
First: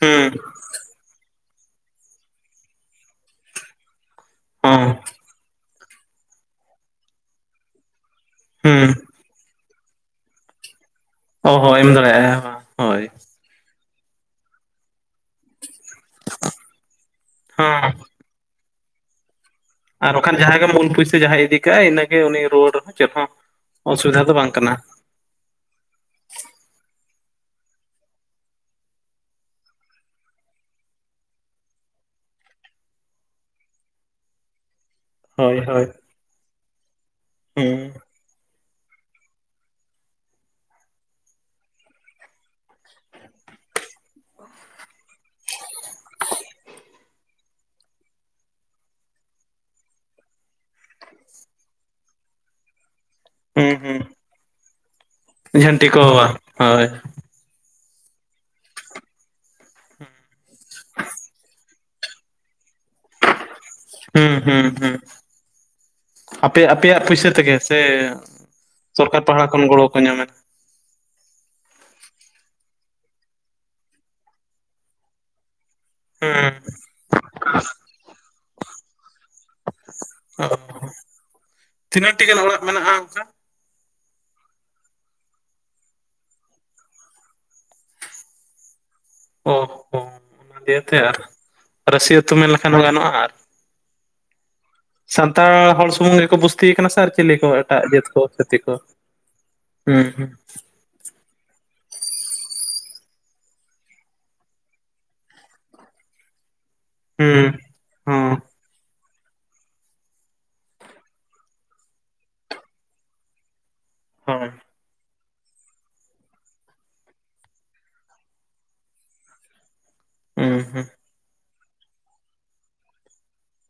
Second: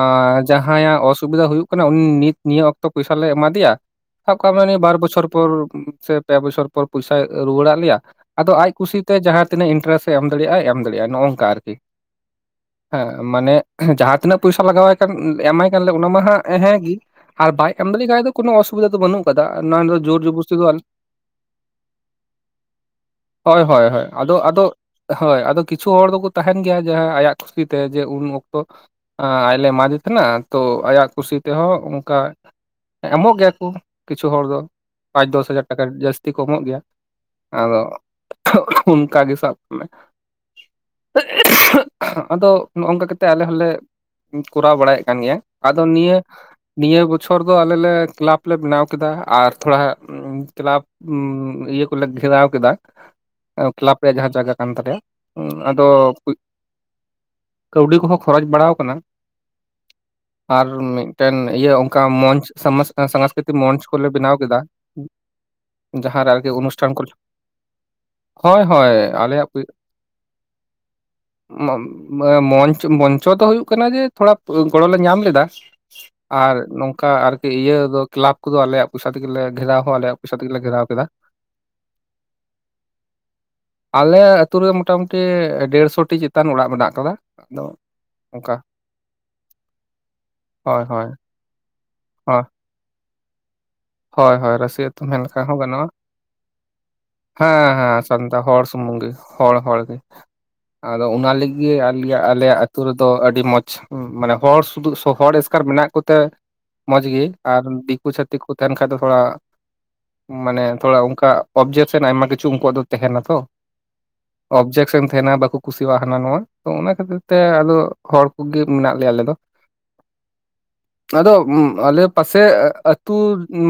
ᱦᱩᱸ
ᱡᱟᱦᱟᱸᱭᱟᱜ ᱚᱥᱩᱵᱤᱫᱟ ᱦᱩᱭᱩᱜ ᱠᱟᱱᱟ ᱩᱱᱤ ᱱᱤᱛ ᱱᱤᱭᱟᱹ ᱚᱠᱛᱚ ᱯᱩᱭᱥᱟ ᱞᱮ ᱮᱢᱟ ᱫᱮᱭᱟ ᱥᱟᱵ ᱠᱟᱜ ᱢᱮ ᱩᱱᱤ
ᱦᱚᱸ
ᱵᱟᱨ ᱵᱚᱪᱷᱚᱨ ᱯᱚᱨ ᱥᱮ ᱯᱮ ᱵᱚᱪᱷᱚᱨ ᱯᱚᱨ ᱯᱩᱭᱥᱟᱭ ᱨᱩᱣᱟᱹᱲᱟᱜ ᱞᱮᱭᱟ ᱟᱫᱚ ᱟᱡ
ᱦᱩᱸ
ᱠᱩᱥᱤ ᱛᱮ ᱡᱟᱦᱟᱸ ᱛᱤᱱᱟᱹᱜ ᱤᱱᱴᱟᱨᱮᱥ ᱮ ᱮᱢ ᱫᱟᱲᱮᱭᱟᱜ ᱟᱭ ᱮᱢ ᱫᱟᱲᱮᱭᱟᱜ ᱟᱭ ᱱᱚᱼᱚᱝᱠᱟ
ᱚ
ᱟᱨᱠᱤ
ᱦᱚᱸ ᱮᱢ ᱫᱟᱲᱮᱭᱟᱜᱼᱟᱭ ᱵᱟᱝ ᱦᱳᱭ
ᱦᱮᱸ ᱢᱟᱱᱮ ᱡᱟᱦᱟᱸ ᱛᱤᱱᱟᱹᱜ ᱯᱩᱭᱥᱟ ᱞᱟᱜᱟᱣᱟᱭ ᱠᱟᱱ ᱮᱢᱟᱭ ᱠᱟᱱ ᱞᱮ ᱚᱱᱟ ᱢᱟ ᱦᱟᱸᱜ ᱦᱮᱸ ᱜᱤ ᱟᱨ ᱵᱟᱭ
ᱦᱚᱸ
ᱮᱢᱫᱟᱲᱮᱜ ᱠᱷᱟᱡ ᱫᱚ ᱠᱳᱱᱳ ᱚᱥᱩᱵᱤᱫᱟ ᱫᱚ ᱵᱟᱹᱱᱩᱜ [unintelligible]
ᱟᱨ ᱵᱟᱠᱷᱟᱱ ᱡᱟᱦᱟᱸᱭ
ᱫᱚ
ᱜᱮ
ᱟᱞ
ᱢᱩᱞ ᱯᱩᱭᱥᱟᱹ ᱡᱟᱦᱟᱸᱭ ᱤᱫᱤ ᱠᱟᱜᱼᱟᱭ ᱤᱱᱟᱹᱜᱮ ᱩᱱᱤ ᱨᱩᱣᱟᱹᱲ ᱨᱮᱦᱚᱸ ᱪᱮᱫ ᱦᱚᱸ
ᱦᱳᱭ ᱦᱳᱭ ᱦᱳᱭ
ᱚᱥᱩᱵᱤᱫᱷᱟ ᱫᱚ
ᱟᱫᱚ
ᱵᱟᱝ ᱠᱟᱱᱟ
ᱟᱫᱚ ᱦᱳᱭ ᱟᱫᱚ ᱠᱤᱪᱷᱩ ᱦᱚᱲ ᱫᱚᱠᱚ ᱛᱟᱦᱮᱱ ᱜᱮᱭᱟ ᱡᱟᱦᱟᱸ ᱟᱭᱟᱜ ᱠᱩᱥᱤᱛᱮ ᱡᱮ ᱩᱱ ᱚᱠᱛᱚ [inaudible] ᱟᱡ ᱞᱮ ᱮᱢᱟᱫᱮ ᱛᱟᱦᱮᱸᱱᱟ ᱛᱚ ᱟᱭᱟᱜ ᱠᱩᱥᱤ ᱛᱮᱦᱚᱸ ᱚᱱᱠᱟ ᱮᱢᱚᱜ ᱜᱮᱭᱟ ᱠᱚ ᱠᱤᱪᱷᱩ ᱦᱚᱲ ᱫᱚ ᱯᱟᱸᱪ ᱫᱚᱥ
ᱦᱳᱭ
ᱦᱟᱡᱟᱨ ᱴᱟᱠᱟ
ᱦᱳᱭ
ᱡᱟᱹᱥᱛᱤ ᱠᱚ ᱮᱢᱚᱜ ᱜᱮᱭᱟ᱾ ᱟᱫᱚ
ᱦᱩᱸ
[inaudible] ᱚᱱᱠᱟ ᱜᱮ ᱥᱟᱵ ᱢᱮ [inaudible] ᱟᱫᱚ ᱱᱚᱜᱼᱚᱝᱠᱟ ᱠᱟᱛᱮ ᱟᱞᱮ ᱦᱚᱸᱞᱮ ᱠᱚᱨᱟᱣ ᱵᱟᱲᱟᱭᱮᱫ ᱠᱟᱱ ᱜᱮᱭᱟ ᱟᱫᱚ ᱱᱤᱭᱟᱹ ᱱᱤᱭᱟᱹ ᱵᱚᱪᱷᱚᱨ ᱫᱚ ᱟᱞᱮ ᱞᱮ ᱠᱞᱟᱵᱽ ᱞᱮ ᱵᱮᱱᱟᱣ ᱠᱮᱫᱟ ᱟᱨ ᱛᱷᱚᱲᱟ ᱠᱞᱟᱵᱽ ᱤᱭᱟᱹ ᱠᱚᱞᱮ ᱜᱷᱮᱨᱟᱣ ᱠᱮᱫᱟ
ᱦᱩᱸ
ᱠᱞᱟᱵᱽ
ᱦᱩᱸ
ᱨᱮᱭᱟᱜ ᱡᱟᱦᱟᱸ ᱡᱟᱭᱜᱟ ᱠᱟᱱ ᱛᱟᱞᱮᱭᱟ ᱟᱫᱚ
ᱡᱷᱟᱹᱱᱴᱤ ᱠᱚ ᱵᱟᱝ ᱦᱳᱭ
ᱠᱟᱹᱣᱰᱤ ᱠᱚᱦᱚᱸ ᱠᱷᱚᱨᱚᱪ ᱵᱟᱲᱟᱣ ᱠᱟᱱᱟ ᱟᱨ ᱢᱤᱫᱴᱮᱱ ᱤᱭᱟᱹ ᱚᱱᱠᱟ [unintelligible] [unintelligible] ᱢᱚᱧᱪ ᱠᱚᱞᱮ ᱵᱮᱱᱟᱣ
ᱦᱩᱸ
ᱠᱮᱫᱟ
ᱦᱩᱸ ᱦᱩᱸ
ᱡᱟᱦᱟᱸᱨᱮ ᱟᱨᱠᱤ
ᱟᱯᱮ
ᱚᱱᱩᱥᱴᱷᱟᱱ ᱠᱚ
ᱟᱯᱮᱭᱟᱜ ᱯᱩᱭᱥᱟᱹ ᱛᱮᱜᱮ ᱥᱮ
ᱦᱳᱭ ᱦᱳᱭ
ᱥᱚᱨᱠᱟᱨ ᱯᱟᱦᱴᱟ
ᱟᱞᱮᱭᱟᱜ [inaudible]
ᱠᱷᱚᱱ ᱜᱚᱲᱚ ᱠᱚ ᱧᱟᱢᱟ
[unintelligible] ᱢᱚᱧᱪᱚ ᱫᱚ ᱦᱩᱭᱩᱜ ᱠᱟᱱᱟ ᱡᱮ ᱛᱷᱚᱲᱟ ᱜᱚᱲᱚ ᱞᱮ ᱧᱟᱢ ᱞᱮᱫᱟ
ᱦᱩᱸ
ᱟᱨ ᱱᱚᱝᱠᱟ ᱟᱨ ᱤᱭᱟᱹ ᱫᱚ ᱠᱞᱟᱵᱽ ᱠᱚᱫᱚ ᱟᱞᱮᱭᱟᱜ ᱯᱚᱭᱥᱟ ᱛᱮᱜᱮᱞᱮ ᱜᱷᱮᱨᱟᱣ ᱦᱚᱸ ᱟᱞᱮᱭᱟᱜ ᱯᱚᱭᱥᱟ ᱛᱮᱜᱮᱞᱮ ᱜᱷᱮᱨᱟᱣ ᱠᱮᱫᱟ
ᱛᱤᱱᱟᱹᱜ ᱴᱤ ᱜᱟᱱ ᱚᱲᱟᱜ ᱢᱮᱱᱟᱜᱼᱟ ᱚᱱᱠᱟ
ᱟᱞᱮ ᱟᱛᱩᱨ ᱨᱮ ᱢᱚᱴᱟᱢᱩᱴᱤ ᱰᱮᱲᱥᱚᱴᱤ ᱪᱮᱛᱟᱱ ᱚᱲᱟᱜ ᱢᱮᱱᱟᱜ ᱟᱠᱟᱫᱟ ᱟᱫᱚ ᱚᱱᱠᱟ
ᱚ ᱦᱚᱸ ᱚᱱᱟ
ᱦᱳᱭ
ᱫᱤᱭᱮᱛᱮ
ᱦᱳᱭ
ᱟᱨ ᱨᱟᱟᱹᱥᱤ ᱩᱛᱩᱢ
ᱦᱳᱭ
ᱢᱮᱱ ᱞᱮᱠᱷᱟᱱ ᱦᱚᱸ ᱜᱟᱱᱚᱜᱼᱟ ᱟᱨ
ᱦᱳᱭ ᱦᱳᱭ ᱨᱟᱹᱥᱤ ᱟᱹᱛᱩ ᱢᱮᱱ ᱞᱮᱠᱷᱟᱱ
ᱥᱟᱱᱛᱟᱲ
ᱦᱚᱸ ᱜᱟᱱᱚᱜᱼᱟ
ᱦᱚᱲ ᱥᱩᱢᱩᱝ ᱜᱮᱠᱚ ᱵᱩᱚᱥᱤ ᱠᱟᱱᱟ ᱥᱮ ᱟᱨ ᱪᱤᱞᱤ ᱠᱚ
ᱦᱮᱸ
ᱮᱴᱟᱜ
ᱦᱮᱸ
ᱡᱟᱹᱛ ᱠᱚ
ᱥᱟᱱᱛᱟᱲ
ᱪᱷᱟᱛᱤ
ᱦᱚᱲ
ᱠᱚ
ᱥᱩᱢᱩᱝ ᱜᱮ ᱦᱚᱲ ᱦᱚᱲ ᱜᱮ
ᱦᱩᱸ
ᱟᱫᱚ ᱚᱱᱟ ᱞᱟᱹᱜᱤᱫ ᱟᱞᱮ ᱟᱞᱮᱭᱟᱜ ᱟᱞᱮ ᱟᱹᱛᱩ ᱨᱮᱫᱚ ᱟᱹᱰᱤ ᱢᱚᱡᱽ ᱢᱟᱱᱮ ᱦᱚᱲ ᱥᱩᱫᱩ ᱦᱚᱲ ᱮᱥᱠᱟᱨ ᱢᱮᱱᱟᱜ ᱠᱚᱛᱮ ᱢᱚᱡᱽᱜᱤ
ᱦᱩᱸ
ᱟᱨ
ᱦᱩᱸ
ᱫᱤᱠᱩ
ᱦᱚᱸ
ᱪᱷᱟᱹᱛᱤᱠ ᱛᱟᱦᱮᱱ ᱠᱷᱟᱡ ᱫᱚ ᱛᱷᱚᱲᱟ ᱢᱟᱱᱮ ᱛᱷᱚᱲᱟ ᱚᱱᱠᱟ ᱚᱵᱡᱮᱠᱥᱮᱱ ᱟᱭᱢᱟ ᱠᱤᱪᱷᱩ ᱩᱱᱠᱩᱣᱟᱜ ᱫᱚ ᱛᱟᱦᱮᱱᱟ ᱛᱚ
ᱦᱳᱭ
ᱚᱵᱡᱮᱠᱥᱮᱱ ᱛᱟᱦᱮᱱᱟ ᱵᱟᱠᱚ ᱠᱩᱥᱤᱭᱟᱜᱼᱟ ᱦᱟᱱᱟ ᱱᱚᱣᱟ ᱛᱚ ᱚᱱᱟ ᱠᱷᱟᱹᱛᱤᱨ ᱛᱮ ᱟᱫᱚ ᱦᱚᱲ ᱠᱚᱜᱮ ᱢᱮᱱᱟᱜ ᱞᱮᱭᱟ ᱟᱞᱮ ᱫᱚ
ᱦᱩᱸ ᱦᱩᱸ
ᱟᱫᱚ ᱟᱞᱮ ᱯᱟᱥᱮ ᱟ ᱟᱹᱛᱩᱳ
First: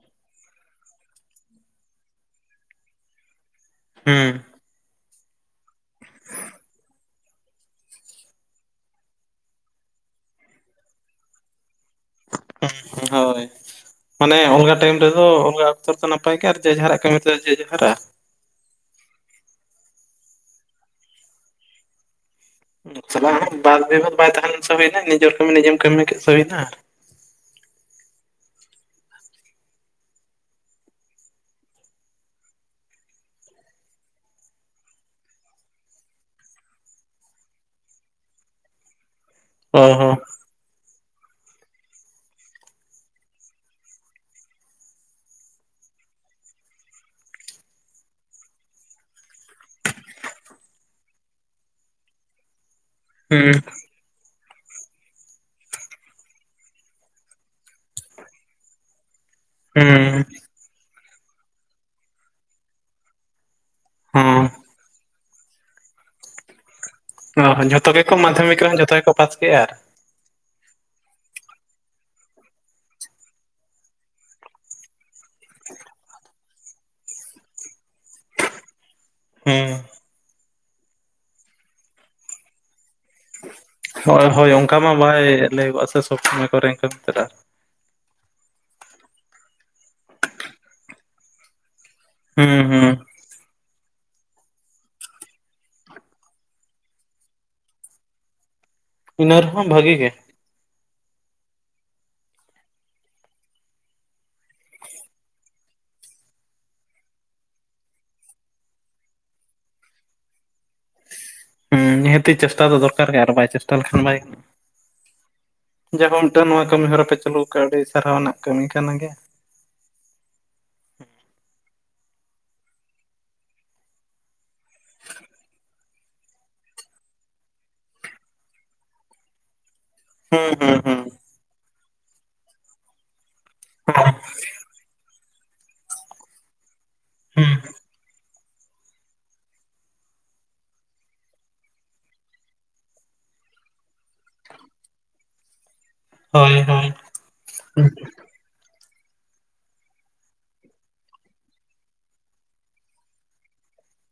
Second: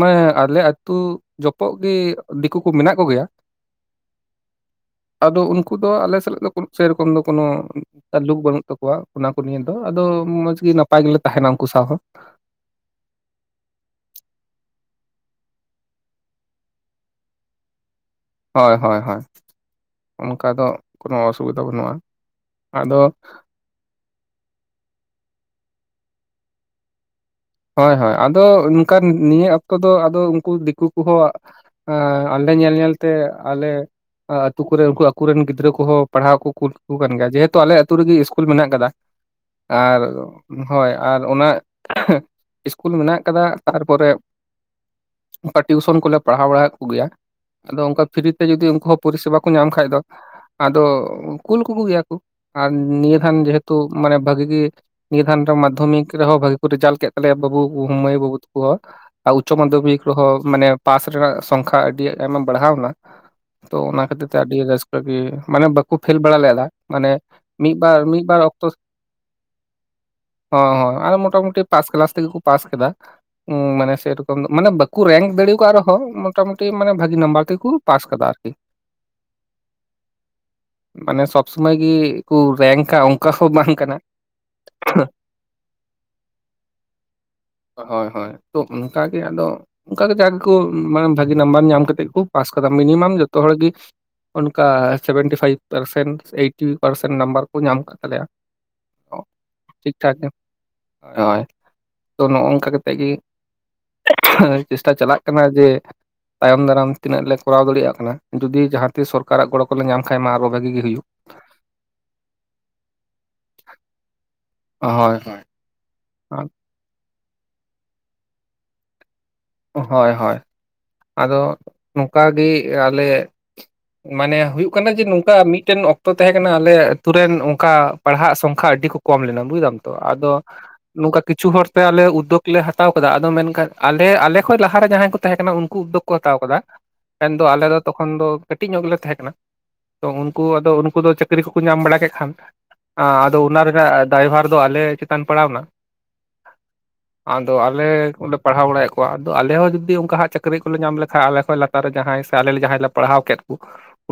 ᱢᱟᱱᱮ ᱟᱞᱮ ᱟᱹᱛᱩ ᱡᱚᱯᱚᱜ ᱜᱮ ᱫᱤᱠᱩ ᱠᱚ ᱢᱮᱱᱟᱜ ᱠᱚᱜᱮᱭᱟ
ᱦᱩᱸ
ᱟᱫᱚ ᱩᱱᱠᱩ ᱫᱚ ᱟᱞᱮ ᱥᱟᱞᱟᱜ ᱫᱚ ᱥᱮᱨᱚᱠᱚᱢ ᱫᱚ ᱠᱳᱱᱳ ᱞᱩᱠ ᱵᱟᱹᱱᱩᱜ ᱛᱟᱠᱚᱣᱟ ᱚᱱᱟ ᱠᱚ ᱱᱤᱭᱮ ᱫᱚ ᱟᱫᱚ ᱢᱚᱡᱽᱜᱮ ᱱᱟᱯᱟᱭ ᱜᱮᱞᱮ ᱛᱟᱦᱮᱱᱟ ᱩᱱᱠᱩ ᱥᱟᱶ ᱦᱚᱸ
ᱦ ᱦᱳᱭ ᱢᱟᱱᱮ ᱚᱞᱜᱟ ᱴᱟᱭᱤᱢ ᱨᱮᱫᱚ ᱚᱞᱜᱟ ᱚᱠᱛᱚ ᱫᱚ ᱱᱟᱯᱟᱭ ᱜᱮ ᱟᱨ ᱡᱮ ᱡᱟᱦᱟᱨᱟᱜ ᱠᱟᱹᱢᱤ ᱡᱮ ᱡᱟᱨᱟᱜ
ᱦᱳᱭ ᱦᱳᱭ ᱦᱚᱭ ᱚᱱᱠᱟ ᱫᱚ ᱠᱳᱱᱳ ᱚᱥᱩᱵᱤᱫᱟ ᱵᱟᱹᱱᱩᱜᱼᱟ ᱟᱫᱚ
ᱥᱟᱞᱟᱜ ᱵᱟᱨ ᱫᱤᱱ ᱦᱚᱸ ᱵᱟᱭ ᱛᱟᱦᱮ ᱞᱮᱱ ᱥᱮ ᱦᱩᱭᱱᱟ ᱱᱤᱡᱮᱨ ᱠᱟᱹᱢᱤ ᱱᱤᱡᱮᱢ ᱠᱟᱹᱢᱤ ᱠᱮᱫ ᱥᱮ ᱦᱩᱭᱮᱱᱟ
ᱦᱳᱭ ᱦᱳᱭ ᱟᱫᱚ ᱚᱱᱠᱟ ᱱᱤᱭᱟᱹ ᱚᱠᱛᱚ ᱫᱚ ᱟᱫᱚ ᱩᱱᱠᱩ ᱫᱤᱠᱩ ᱠᱚᱦᱚᱸ ᱚᱸᱰᱮ ᱧᱮᱞ ᱧᱮᱞᱛᱮ ᱟᱞᱮ ᱟᱛᱩ ᱠᱚᱨᱮ ᱩᱱᱠᱩ ᱟᱠᱩᱨᱮᱱ ᱜᱤᱫᱽᱨᱟᱹ ᱠᱚᱦᱚᱸ ᱯᱟᱲᱦᱟᱣ ᱠᱚ ᱠᱩᱞ ᱠᱟ ᱠᱚ ᱠᱟᱱ ᱜᱮᱭᱟ ᱡᱮᱦᱮᱛᱩ ᱟᱞᱮ ᱟᱛᱳ ᱨᱮᱜᱮ ᱤᱥᱠᱩᱞ ᱢᱮᱱᱟᱜ ᱟᱠᱟᱫᱟ
ᱚ
ᱟᱨ
ᱦᱚᱸ
ᱦᱳᱭ ᱟᱨ ᱚᱱᱟ ᱤᱥᱠᱩᱞ ᱢᱮᱱᱟᱜ ᱟᱠᱟᱫᱟ ᱛᱟᱨᱯᱚᱨᱮ ᱴᱤᱭᱩᱥᱚᱱ ᱠᱚᱞᱮ ᱯᱟᱲᱦᱟᱣ ᱵᱟᱲᱟᱮᱫ ᱠᱚᱜᱮᱭᱟ ᱟᱫᱚ ᱚᱱᱠᱟ ᱯᱷᱤᱨᱤ ᱛᱮ ᱡᱚᱫᱤ ᱩᱱᱠᱩ ᱦᱚᱸ ᱯᱚᱨᱤᱥᱮᱵᱟ ᱠᱚ ᱧᱟᱢ ᱠᱷᱟᱱ ᱫᱚ ᱟᱫᱚ ᱠᱩᱞ ᱠᱩᱠᱩᱜᱮᱭᱟ ᱠᱚ ᱟᱨ ᱱᱤᱭᱟᱹ ᱤᱭᱟᱹᱟᱱ ᱡᱮᱦᱮᱛᱩ ᱢᱟᱱᱮ ᱵᱷᱟᱜᱤ ᱜᱮᱤ ᱱᱤᱭᱟᱹᱫᱷᱟᱱ ᱨᱮ ᱢᱟᱫᱽᱫᱷᱚᱢᱤᱠ ᱨᱮᱦᱚᱸ ᱵᱷᱟᱜᱤ ᱠᱚ ᱨᱮᱡᱟᱞᱴ ᱠᱮᱫ ᱛᱟᱦᱚᱞᱮ ᱵᱟᱵᱩ ᱢᱟᱹᱭ ᱵᱟᱵᱩ ᱠᱩ ᱟᱨ ᱩᱪᱪᱚᱢᱟᱫᱽᱫᱷᱚᱢᱤᱠ
ᱦᱩᱸ
ᱨᱮᱦᱚ ᱢᱟᱱᱮ ᱯᱟᱥ ᱨᱮᱱᱟᱜ ᱥᱚᱝᱠᱷᱟ ᱟᱹᱰᱤ ᱟᱭᱮᱢ ᱵᱟᱲᱦᱟᱣ ᱮᱱᱟ ᱛᱚ ᱚᱱᱟ ᱠᱷᱟᱹᱛᱤᱨ ᱛᱮ
ᱦᱩᱸ
ᱟᱹᱰᱤ ᱨᱟᱹᱥᱠᱟᱹ ᱜᱮ ᱢᱟᱱᱮ ᱵᱟᱠᱚ ᱯᱷᱮᱞ ᱵᱟᱲᱟ ᱞᱮᱫᱟ ᱢᱟᱱᱮ
ᱦᱚᱸ ᱚ
ᱢᱤᱫ
ᱡᱷᱚᱛᱚ
ᱵᱟᱨ
ᱜᱮᱠᱚ
ᱢᱤᱫ ᱵᱟᱨ
ᱢᱟᱫᱽᱫᱷᱚᱢᱤᱠ
ᱚᱠᱛᱚ
ᱨᱮᱦᱚᱸ ᱡᱷᱚᱛᱚ ᱜᱮᱠᱚ ᱯᱟᱥ ᱠᱮᱜᱼᱟ ᱟᱨ
ᱦᱚᱸᱮ ᱦᱮ ᱟᱨ ᱢᱚᱴᱟᱢᱩᱴᱤ ᱯᱟᱥ ᱠᱞᱟᱥ ᱛᱮᱜᱮ ᱠᱚ ᱯᱟᱥ ᱠᱮᱫᱟ ᱢᱟᱱᱮ ᱥᱮᱨᱚᱠᱚᱢ ᱫᱚ ᱢᱟᱱᱮ ᱵᱟᱠᱚ ᱨᱮᱝᱠ ᱫᱟᱲᱮ ᱟᱠᱟᱫ ᱨᱮᱦᱚᱸ ᱢᱚᱴᱟᱢᱩᱴᱤ ᱢᱟᱱᱮ ᱵᱷᱟᱹᱜᱤ ᱱᱟᱢᱵᱟᱨ ᱛᱮᱠᱚ ᱯᱟᱥ ᱟᱠᱟᱫᱟ ᱟᱨᱠᱤ [unintelligible]
ᱦᱮᱸ
ᱢᱟᱱᱮ ᱥᱚᱵᱽ ᱥᱩᱢᱚᱭ ᱜᱮᱠᱚ ᱨᱮᱝᱠᱼᱟ
ᱦᱳᱭ ᱦᱳᱭ ᱚᱱᱠᱟ ᱢᱟ ᱵᱟᱭ ᱞᱟᱹᱭᱚᱜᱼᱟ ᱥᱮ ᱥᱚᱵ ᱥᱚᱢᱚᱭ ᱠᱚ ᱨᱮᱝᱠᱟ ᱢᱮᱱᱛᱮ ᱟᱨ
ᱦᱳᱭ ᱦᱳᱭ ᱛᱚ ᱚᱱᱠᱟᱜᱮ ᱟᱫᱚ ᱚᱱᱠᱟᱟᱜᱮ ᱡᱟ ᱜᱮᱠᱚ ᱢᱟᱱᱮ ᱵᱷᱟᱜᱤ ᱱᱟᱢᱵᱟᱨ ᱧᱟᱢ ᱠᱟᱛᱮᱫ ᱠᱳ ᱯᱟᱥ
ᱦᱩᱸ
ᱠᱟᱫᱟ
ᱦᱩᱸ
ᱢᱤᱱᱤᱢᱟᱢ ᱡᱚᱛᱚ ᱦᱚᱲ ᱜᱤ ᱚᱱᱠᱟ seventy five percent eighty percent number ᱠᱚ ᱧᱟᱢ ᱟᱠᱟᱫ ᱛᱟᱞᱮᱭᱟ
ᱤᱱᱟᱹ ᱨᱮᱦᱚᱸ
ᱴᱷᱤᱠ
ᱵᱷᱟᱹᱜᱤ
ᱴᱷᱟᱠ ᱜᱮ ᱦᱳᱭ ᱛᱚ ᱱᱚᱜ ᱱᱚᱝᱠᱟ ᱠᱟᱛᱮᱜ ᱜᱮ ᱪᱮᱥᱴᱟ ᱪᱟᱞᱟᱜ ᱠᱟᱱᱟ ᱡᱮ ᱛᱟᱭᱚᱢ ᱫᱟᱨᱟᱢ ᱛᱤᱱᱟᱹᱜ ᱞᱮ ᱠᱚᱨᱟᱣ ᱫᱟᱲᱮᱭᱟᱜ ᱠᱟᱱᱟ ᱡᱩᱫᱤ ᱡᱟᱦᱟᱸ ᱛᱤᱥ ᱥᱚᱨᱠᱟᱨᱟᱜ ᱜᱚᱲᱚ ᱠᱚᱞᱮ ᱧᱟᱢ ᱠᱷᱟᱱᱡ ᱢᱟ ᱟᱨᱚ ᱵᱷᱟᱜᱤ ᱜᱮ ᱦᱩᱭᱩᱜ
ᱦᱩᱸ ᱱᱤᱦᱟᱹᱛᱤ ᱪᱮᱥᱴᱟ ᱫᱚ ᱫᱚᱨᱠᱟᱨ ᱜᱮᱭᱟ ᱟᱨ ᱵᱟᱭ ᱪᱮᱥᱴᱟ ᱞᱮᱠᱷᱟᱱ ᱵᱟᱭ ᱜᱟᱱᱚᱜᱼᱟ
ᱦᱚᱭ
ᱡᱟᱭᱦᱳ ᱢᱤᱫᱴᱟᱝ ᱱᱚᱣᱟ ᱠᱟᱹᱢᱤᱦᱚᱨᱟ ᱯᱮ ᱪᱟᱹᱞᱩᱠᱟᱜᱼᱟ ᱟᱹᱰᱤ ᱥᱟᱨᱦᱟᱣ ᱨᱮᱱᱟᱜ ᱠᱟᱹᱢᱤ ᱠᱟᱱ ᱜᱮᱭᱟ
ᱦᱳᱭ ᱦᱳᱭ ᱟᱫᱚ ᱱᱚᱝᱠᱟ ᱜᱮ ᱟᱞᱮ ᱢᱟᱱᱮ ᱦᱩᱭᱩᱜ ᱠᱟᱱᱟ ᱡᱮ ᱱᱚᱝᱠᱟ ᱢᱤᱫᱴᱮᱱ ᱚᱠᱛᱚ ᱛᱟᱦᱮᱸ ᱠᱟᱱᱟ ᱟᱞᱮ ᱟᱛᱩᱨᱮᱱ ᱚᱱᱠᱟ ᱯᱟᱲᱦᱟᱜ ᱥᱚᱝᱠᱷᱟ ᱟᱹᱰᱤ ᱠᱚ ᱠᱚᱢ ᱞᱮᱱᱟ ᱵᱩᱡᱫᱟᱢ ᱛᱚ ᱟᱫᱚ
ᱦᱩᱸ ᱦᱩᱸ
ᱱᱚᱝᱠᱟ ᱠᱤᱪᱷᱩ ᱦᱚᱲᱛᱮ ᱟᱞᱮ ᱩᱫᱽᱫᱳᱜᱽ ᱞᱮ ᱦᱟᱛᱟᱣ ᱟᱠᱟᱫᱟ ᱟᱫᱚ ᱢᱮᱱᱠᱷᱟᱱ ᱟᱞᱮ
ᱦᱩᱸ
ᱟᱞᱮ ᱠᱷᱚᱡ ᱞᱟᱦᱟᱨᱮ ᱡᱟᱦᱟᱸᱭ ᱠᱚ ᱛᱟᱦᱮᱸ ᱠᱟᱱᱟ ᱩᱱᱠᱩ ᱩᱫᱽᱫᱳᱜᱽ ᱠᱚ ᱦᱟᱛᱟᱣ ᱟᱠᱟᱫᱟ ᱢᱮᱱᱫᱚ
ᱦᱩᱸ
ᱟᱞᱮ ᱫᱚ ᱛᱚᱠᱷᱚᱱ ᱫᱚ ᱠᱟᱹᱴᱤᱡ ᱧᱚᱜ ᱜᱮᱞᱮ ᱛᱟᱦᱮᱸ ᱠᱟᱱᱟ ᱛᱚ ᱩᱱᱠᱩ ᱟᱫᱚ ᱩᱱᱠᱩ ᱫᱚ ᱪᱟᱹᱠᱨᱤ ᱠᱚᱠᱚ ᱧᱟᱢ ᱵᱟᱲᱟ ᱠᱮᱫ ᱠᱷᱟᱱ ᱟᱫᱚ ᱚᱱᱟ ᱨᱮᱱᱟᱜ ᱫᱟᱭᱵᱷᱟᱨ ᱫᱚ ᱟᱞᱮ ᱪᱮᱛᱟᱱ ᱯᱟᱲᱟᱣ ᱮᱱᱟ
ᱦᱳᱭ ᱦᱳᱭ
ᱟᱫᱚ ᱟᱞᱮ ᱚᱰᱮ ᱯᱟᱲᱦᱟᱣ ᱵᱟᱲᱮᱫ ᱠᱚᱣᱟ ᱟᱫᱚ ᱟᱞᱮ ᱦᱚᱸ ᱡᱩᱫᱤ ᱚᱱᱠᱟ ᱦᱟᱜ ᱪᱟᱹᱠᱨᱤ ᱠᱚᱞᱮ ᱧᱟᱢ ᱞᱮᱠᱷᱟᱱᱡᱞᱮ ᱠᱷᱚᱡ ᱞᱟᱛᱟᱨ ᱨᱮ ᱡᱟᱦᱟᱸᱭ ᱥᱮ ᱟᱞᱮ ᱡᱟᱦᱟᱸᱭ ᱞᱮ ᱯᱟᱲᱦᱟᱣ ᱠᱮᱫ ᱠᱚᱣᱟ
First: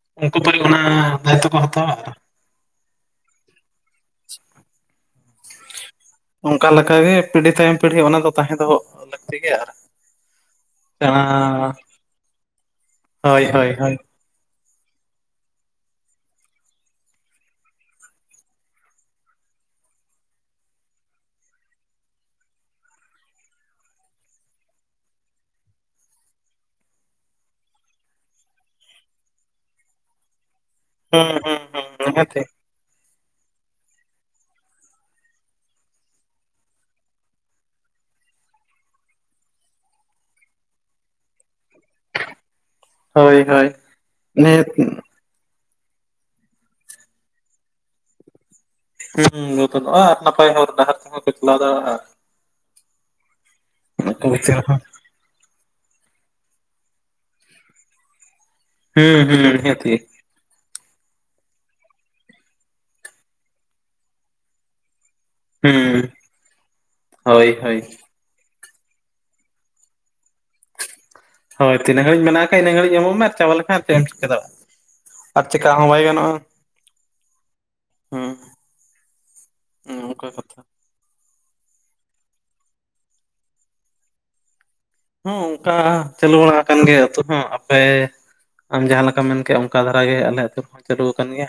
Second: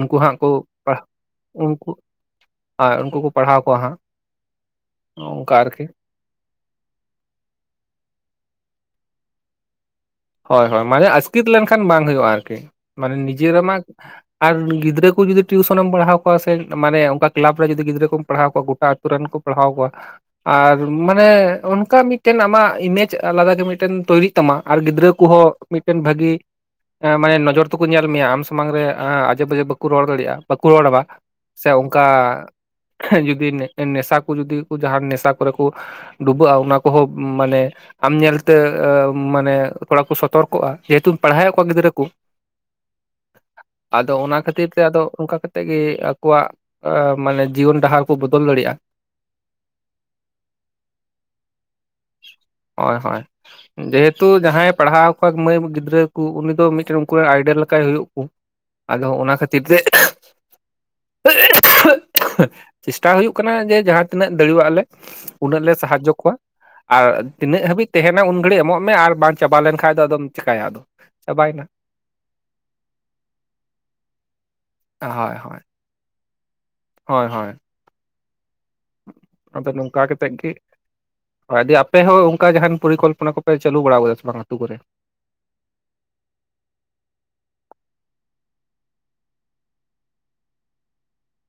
ᱩᱱᱠᱩ ᱦᱟᱸᱜ ᱠᱚ
ᱯᱟᱞᱮ ᱚᱱᱟ
ᱯᱟᱲᱦᱟᱣ
ᱫᱟᱭᱤᱛᱛᱚ ᱠᱚ
ᱩᱱᱠᱩ
ᱦᱟᱛᱟᱣᱟ ᱟᱨ
ᱟᱨ ᱩᱱᱠᱩ ᱠᱚ ᱯᱟᱲᱦᱟᱣ ᱠᱚᱣᱟ ᱦᱟᱸᱜ ᱚᱱᱠᱟ ᱟᱨᱠᱤ
ᱚᱱᱠᱟᱠᱟᱜᱮ ᱯᱤᱲᱦᱤ ᱛᱟᱭᱚᱢ ᱯᱤᱲᱦᱤ ᱚᱱᱟ ᱫᱚ ᱛᱟᱦᱮᱸ ᱫᱚᱦᱚ ᱞᱟᱹᱠᱛᱤ ᱜᱮᱭᱟ ᱟᱨ
ᱦᱳᱭ ᱦᱳᱭ ᱢᱟᱱᱮ
ᱥᱮᱬᱟ
ᱟᱥᱠᱤᱛ ᱞᱮᱱᱠᱷᱟᱱ ᱵᱟᱝ ᱦᱩᱭᱩᱜᱼᱟ ᱟᱨᱠᱤ ᱢᱟᱱᱮ
ᱦᱳᱭ ᱦᱳᱭ
ᱱᱤᱡᱮᱨᱢᱟ
ᱦᱳᱭ
ᱟᱨ ᱜᱤᱫᱽᱨᱟᱹ ᱠᱚ ᱡᱩᱫᱤ ᱴᱤᱭᱩᱥᱚᱱᱮᱢ ᱯᱟᱲᱦᱟᱣ ᱠᱚᱣᱟ ᱥᱮ ᱢᱟᱱᱮ ᱚᱱᱠᱟ ᱠᱮᱞᱟᱵᱽ ᱨᱮ ᱡᱩᱫᱤ ᱜᱤᱫᱽᱨᱟᱹ ᱠᱚᱢ ᱯᱟᱲᱦᱟᱣ ᱠᱚᱣᱟ ᱜᱚᱴᱟ ᱛᱩᱨᱟᱱ ᱠᱚ ᱯᱟᱲᱦᱟᱣ ᱠᱚᱣᱟ ᱟᱨ ᱢᱟᱱᱮ ᱚᱱᱠᱟ ᱢᱤᱫᱴᱮᱱ ᱟᱢᱟᱜ ᱤᱢᱮᱡᱽ ᱟᱞᱟᱫᱟ ᱜᱮ ᱢᱤᱫᱴᱮᱱ ᱛᱳᱨᱤᱜ ᱛᱟᱢᱟ ᱟᱨ ᱜᱤᱫᱽᱨᱟᱹ ᱩᱱᱠᱩ ᱦᱚᱸ ᱢᱤᱫᱴᱮᱱ ᱵᱷᱟᱹᱜᱤ ᱦᱮᱸ ᱢᱟᱱᱮ ᱱᱚᱡᱚᱨ ᱛᱮᱠᱚ ᱧᱮᱞ ᱢᱮᱭᱟ ᱟᱢ ᱥᱟᱢᱟᱝ ᱨᱮ ᱟᱡᱡᱮ ᱵᱟᱡᱮ ᱵᱟᱠᱚ ᱨᱚᱲ ᱫᱟᱲᱮᱭᱟᱜᱼᱟ ᱵᱟᱠᱚ ᱨᱚᱲᱟ
ᱦᱩᱸ ᱦᱩᱸ
ᱥᱮ
ᱦᱩᱸ
ᱚᱱᱠᱟ
ᱚᱱᱟᱛᱮ
ᱡᱩᱫᱤ ᱱᱮᱥᱟ ᱠᱚ ᱡᱩᱫᱤ ᱡᱟᱦᱟᱸ ᱱᱮᱥᱟ ᱠᱚᱨᱮ ᱠᱚ ᱰᱩᱵᱟᱹᱜᱼᱟ ᱚᱱᱟ ᱠᱚᱦᱚᱸ ᱢᱟᱱᱮ ᱟᱢ ᱧᱮᱞ ᱛᱮ ᱢᱟᱱᱮ ᱛᱷᱚᱲᱟ ᱠᱚ ᱥᱚᱛᱚᱨᱠᱚᱜᱼᱟ ᱡᱮᱦᱮᱛᱩ ᱯᱟᱲᱦᱟᱣᱮᱫ ᱠᱚᱣᱟ ᱜᱤᱫᱽᱨᱟᱹ ᱠᱚ
ᱦᱳᱭ ᱦᱳᱭ
ᱟᱫᱚ ᱚᱱᱟ ᱠᱷᱟᱹᱛᱤᱨ
ᱱᱤᱦᱟᱹᱛ
ᱛᱮ ᱟᱫᱚ ᱚᱱᱠᱟ ᱠᱟᱛᱮ ᱛᱮ ᱜᱮ ᱟᱠᱚᱣᱟᱜ ᱢᱟᱱᱮ ᱡᱤᱭᱚᱱ ᱰᱟᱦᱟᱨ ᱠᱚ ᱵᱚᱫᱚᱞ ᱫᱟᱲᱮᱭᱟᱜᱼᱟ
ᱦᱩᱸ ᱵᱚᱫᱚᱞ ᱚᱜᱼᱟ ᱟᱨ ᱱᱟᱯᱟᱭ ᱦᱚᱨ ᱰᱟᱦᱟᱨ ᱛᱮᱦᱚᱸ ᱯᱮ ᱪᱟᱞᱟᱣ ᱫᱟᱲᱮᱭᱟᱜ ᱟ
ᱦᱳᱭ ᱦᱳᱭ ᱡᱮᱦᱮᱛᱩ ᱡᱟᱦᱟᱸᱭ ᱯᱟᱦᱟᱣ ᱠᱚᱣᱟ ᱢᱟᱹᱭ ᱜᱤᱫᱽᱨᱟᱹ ᱠᱚ ᱩᱱᱤ ᱫᱚ ᱢᱤᱫᱴᱮᱱ ᱩᱱᱠᱩᱮᱱ ᱟᱭᱰᱮᱞ ᱞᱮᱠᱟᱭ ᱦᱩᱭᱩᱜ ᱠᱩ ᱟᱫᱚ
ᱦᱩᱸ
ᱚᱱᱟ
ᱦᱩᱸ
ᱠᱷᱟᱹᱛᱤᱨ ᱛᱮ
ᱱᱤᱦᱟᱹᱛᱤ
[unintelligible] ᱪᱮᱥᱴᱟ ᱦᱩᱭᱩᱜ ᱠᱟᱱᱟ ᱡᱮ ᱡᱟᱦᱟᱸ ᱛᱤᱱᱟᱹᱜ ᱫᱟᱲᱮᱭᱟᱜ ᱞᱮ ᱩᱱᱟᱹᱜ ᱞᱮ
ᱦᱩᱸ
ᱥᱟᱦᱟᱡᱡᱚ ᱠᱚᱣᱟ ᱟᱨ
ᱦᱳᱭ
ᱛᱤᱱᱟᱹᱜ
ᱦᱳᱭ
ᱦᱟᱹᱵᱤᱡ ᱛᱟᱦᱮᱸᱱᱟ ᱩᱱ ᱜᱷᱟᱹᱲᱤᱡ ᱮᱢᱚᱜ ᱢᱮ ᱟᱨ ᱵᱟᱝ ᱪᱟᱵᱟ ᱞᱮᱱᱠᱷᱟᱱ ᱫᱚ ᱟᱫᱚᱢ ᱪᱮᱠᱟᱭᱟ ᱟᱫᱚ ᱪᱟᱵᱟᱭᱮᱱᱟ
ᱦᱳᱭ ᱛᱤᱱᱟᱜ ᱦᱟᱵᱤᱡ ᱢᱮᱱᱟᱜ ᱠᱟᱫᱟ ᱤᱱᱟᱹ ᱜᱟᱹᱲᱤᱡ ᱮᱢᱚᱜ ᱢᱮ ᱟᱨ ᱪᱟᱵᱟ ᱞᱮᱠᱷᱟᱱ ᱪᱮᱫ ᱮᱢ ᱪᱮᱠᱟᱫᱟᱲᱮᱭᱟᱜ
ᱦᱳᱭ
ᱟᱨ
ᱦᱳᱭ
ᱪᱮᱠᱟ ᱦᱚᱸ ᱵᱟᱭ ᱜᱟᱱᱚᱜᱼᱟ
ᱦᱳᱭ ᱦᱳᱭ
ᱦᱩᱸ
ᱟᱫᱚ ᱱᱚᱝᱠᱟ
ᱚᱱᱠᱟ
ᱠᱟᱛᱮ ᱜᱮ
ᱠᱟᱛᱷᱟ
ᱟᱯᱮ ᱦᱚᱸ ᱚᱱᱠᱟ ᱡᱟᱦᱟᱱ ᱯᱚᱨᱤᱠᱚᱞᱯᱚ ᱠᱚᱯᱮ ᱪᱟᱹᱞᱩ ᱵᱟᱲᱟ ᱟᱠᱟᱫᱟ ᱥᱮ ᱵᱟᱝ ᱟᱹᱛᱩ ᱠᱚᱨᱮ?
ᱦᱚᱸ ᱚᱱᱠᱟ ᱪᱟᱹᱞᱩ ᱵᱟᱲᱟ ᱟᱠᱟᱱ ᱜᱮᱭᱟ ᱟᱛᱩ ᱦᱚᱸ ᱟᱯᱮ ᱟᱢ ᱡᱟᱦᱟᱸ ᱞᱮᱠᱟᱢ ᱢᱮᱱᱠᱮᱜᱼᱟ ᱚᱱᱠᱟ ᱫᱷᱟᱨᱟ ᱜᱮ ᱟᱞᱮ ᱟᱹᱛᱩ ᱨᱮ ᱦᱚᱸ ᱪᱟᱹᱞᱩ ᱟᱠᱟᱱ ᱜᱮᱭᱟ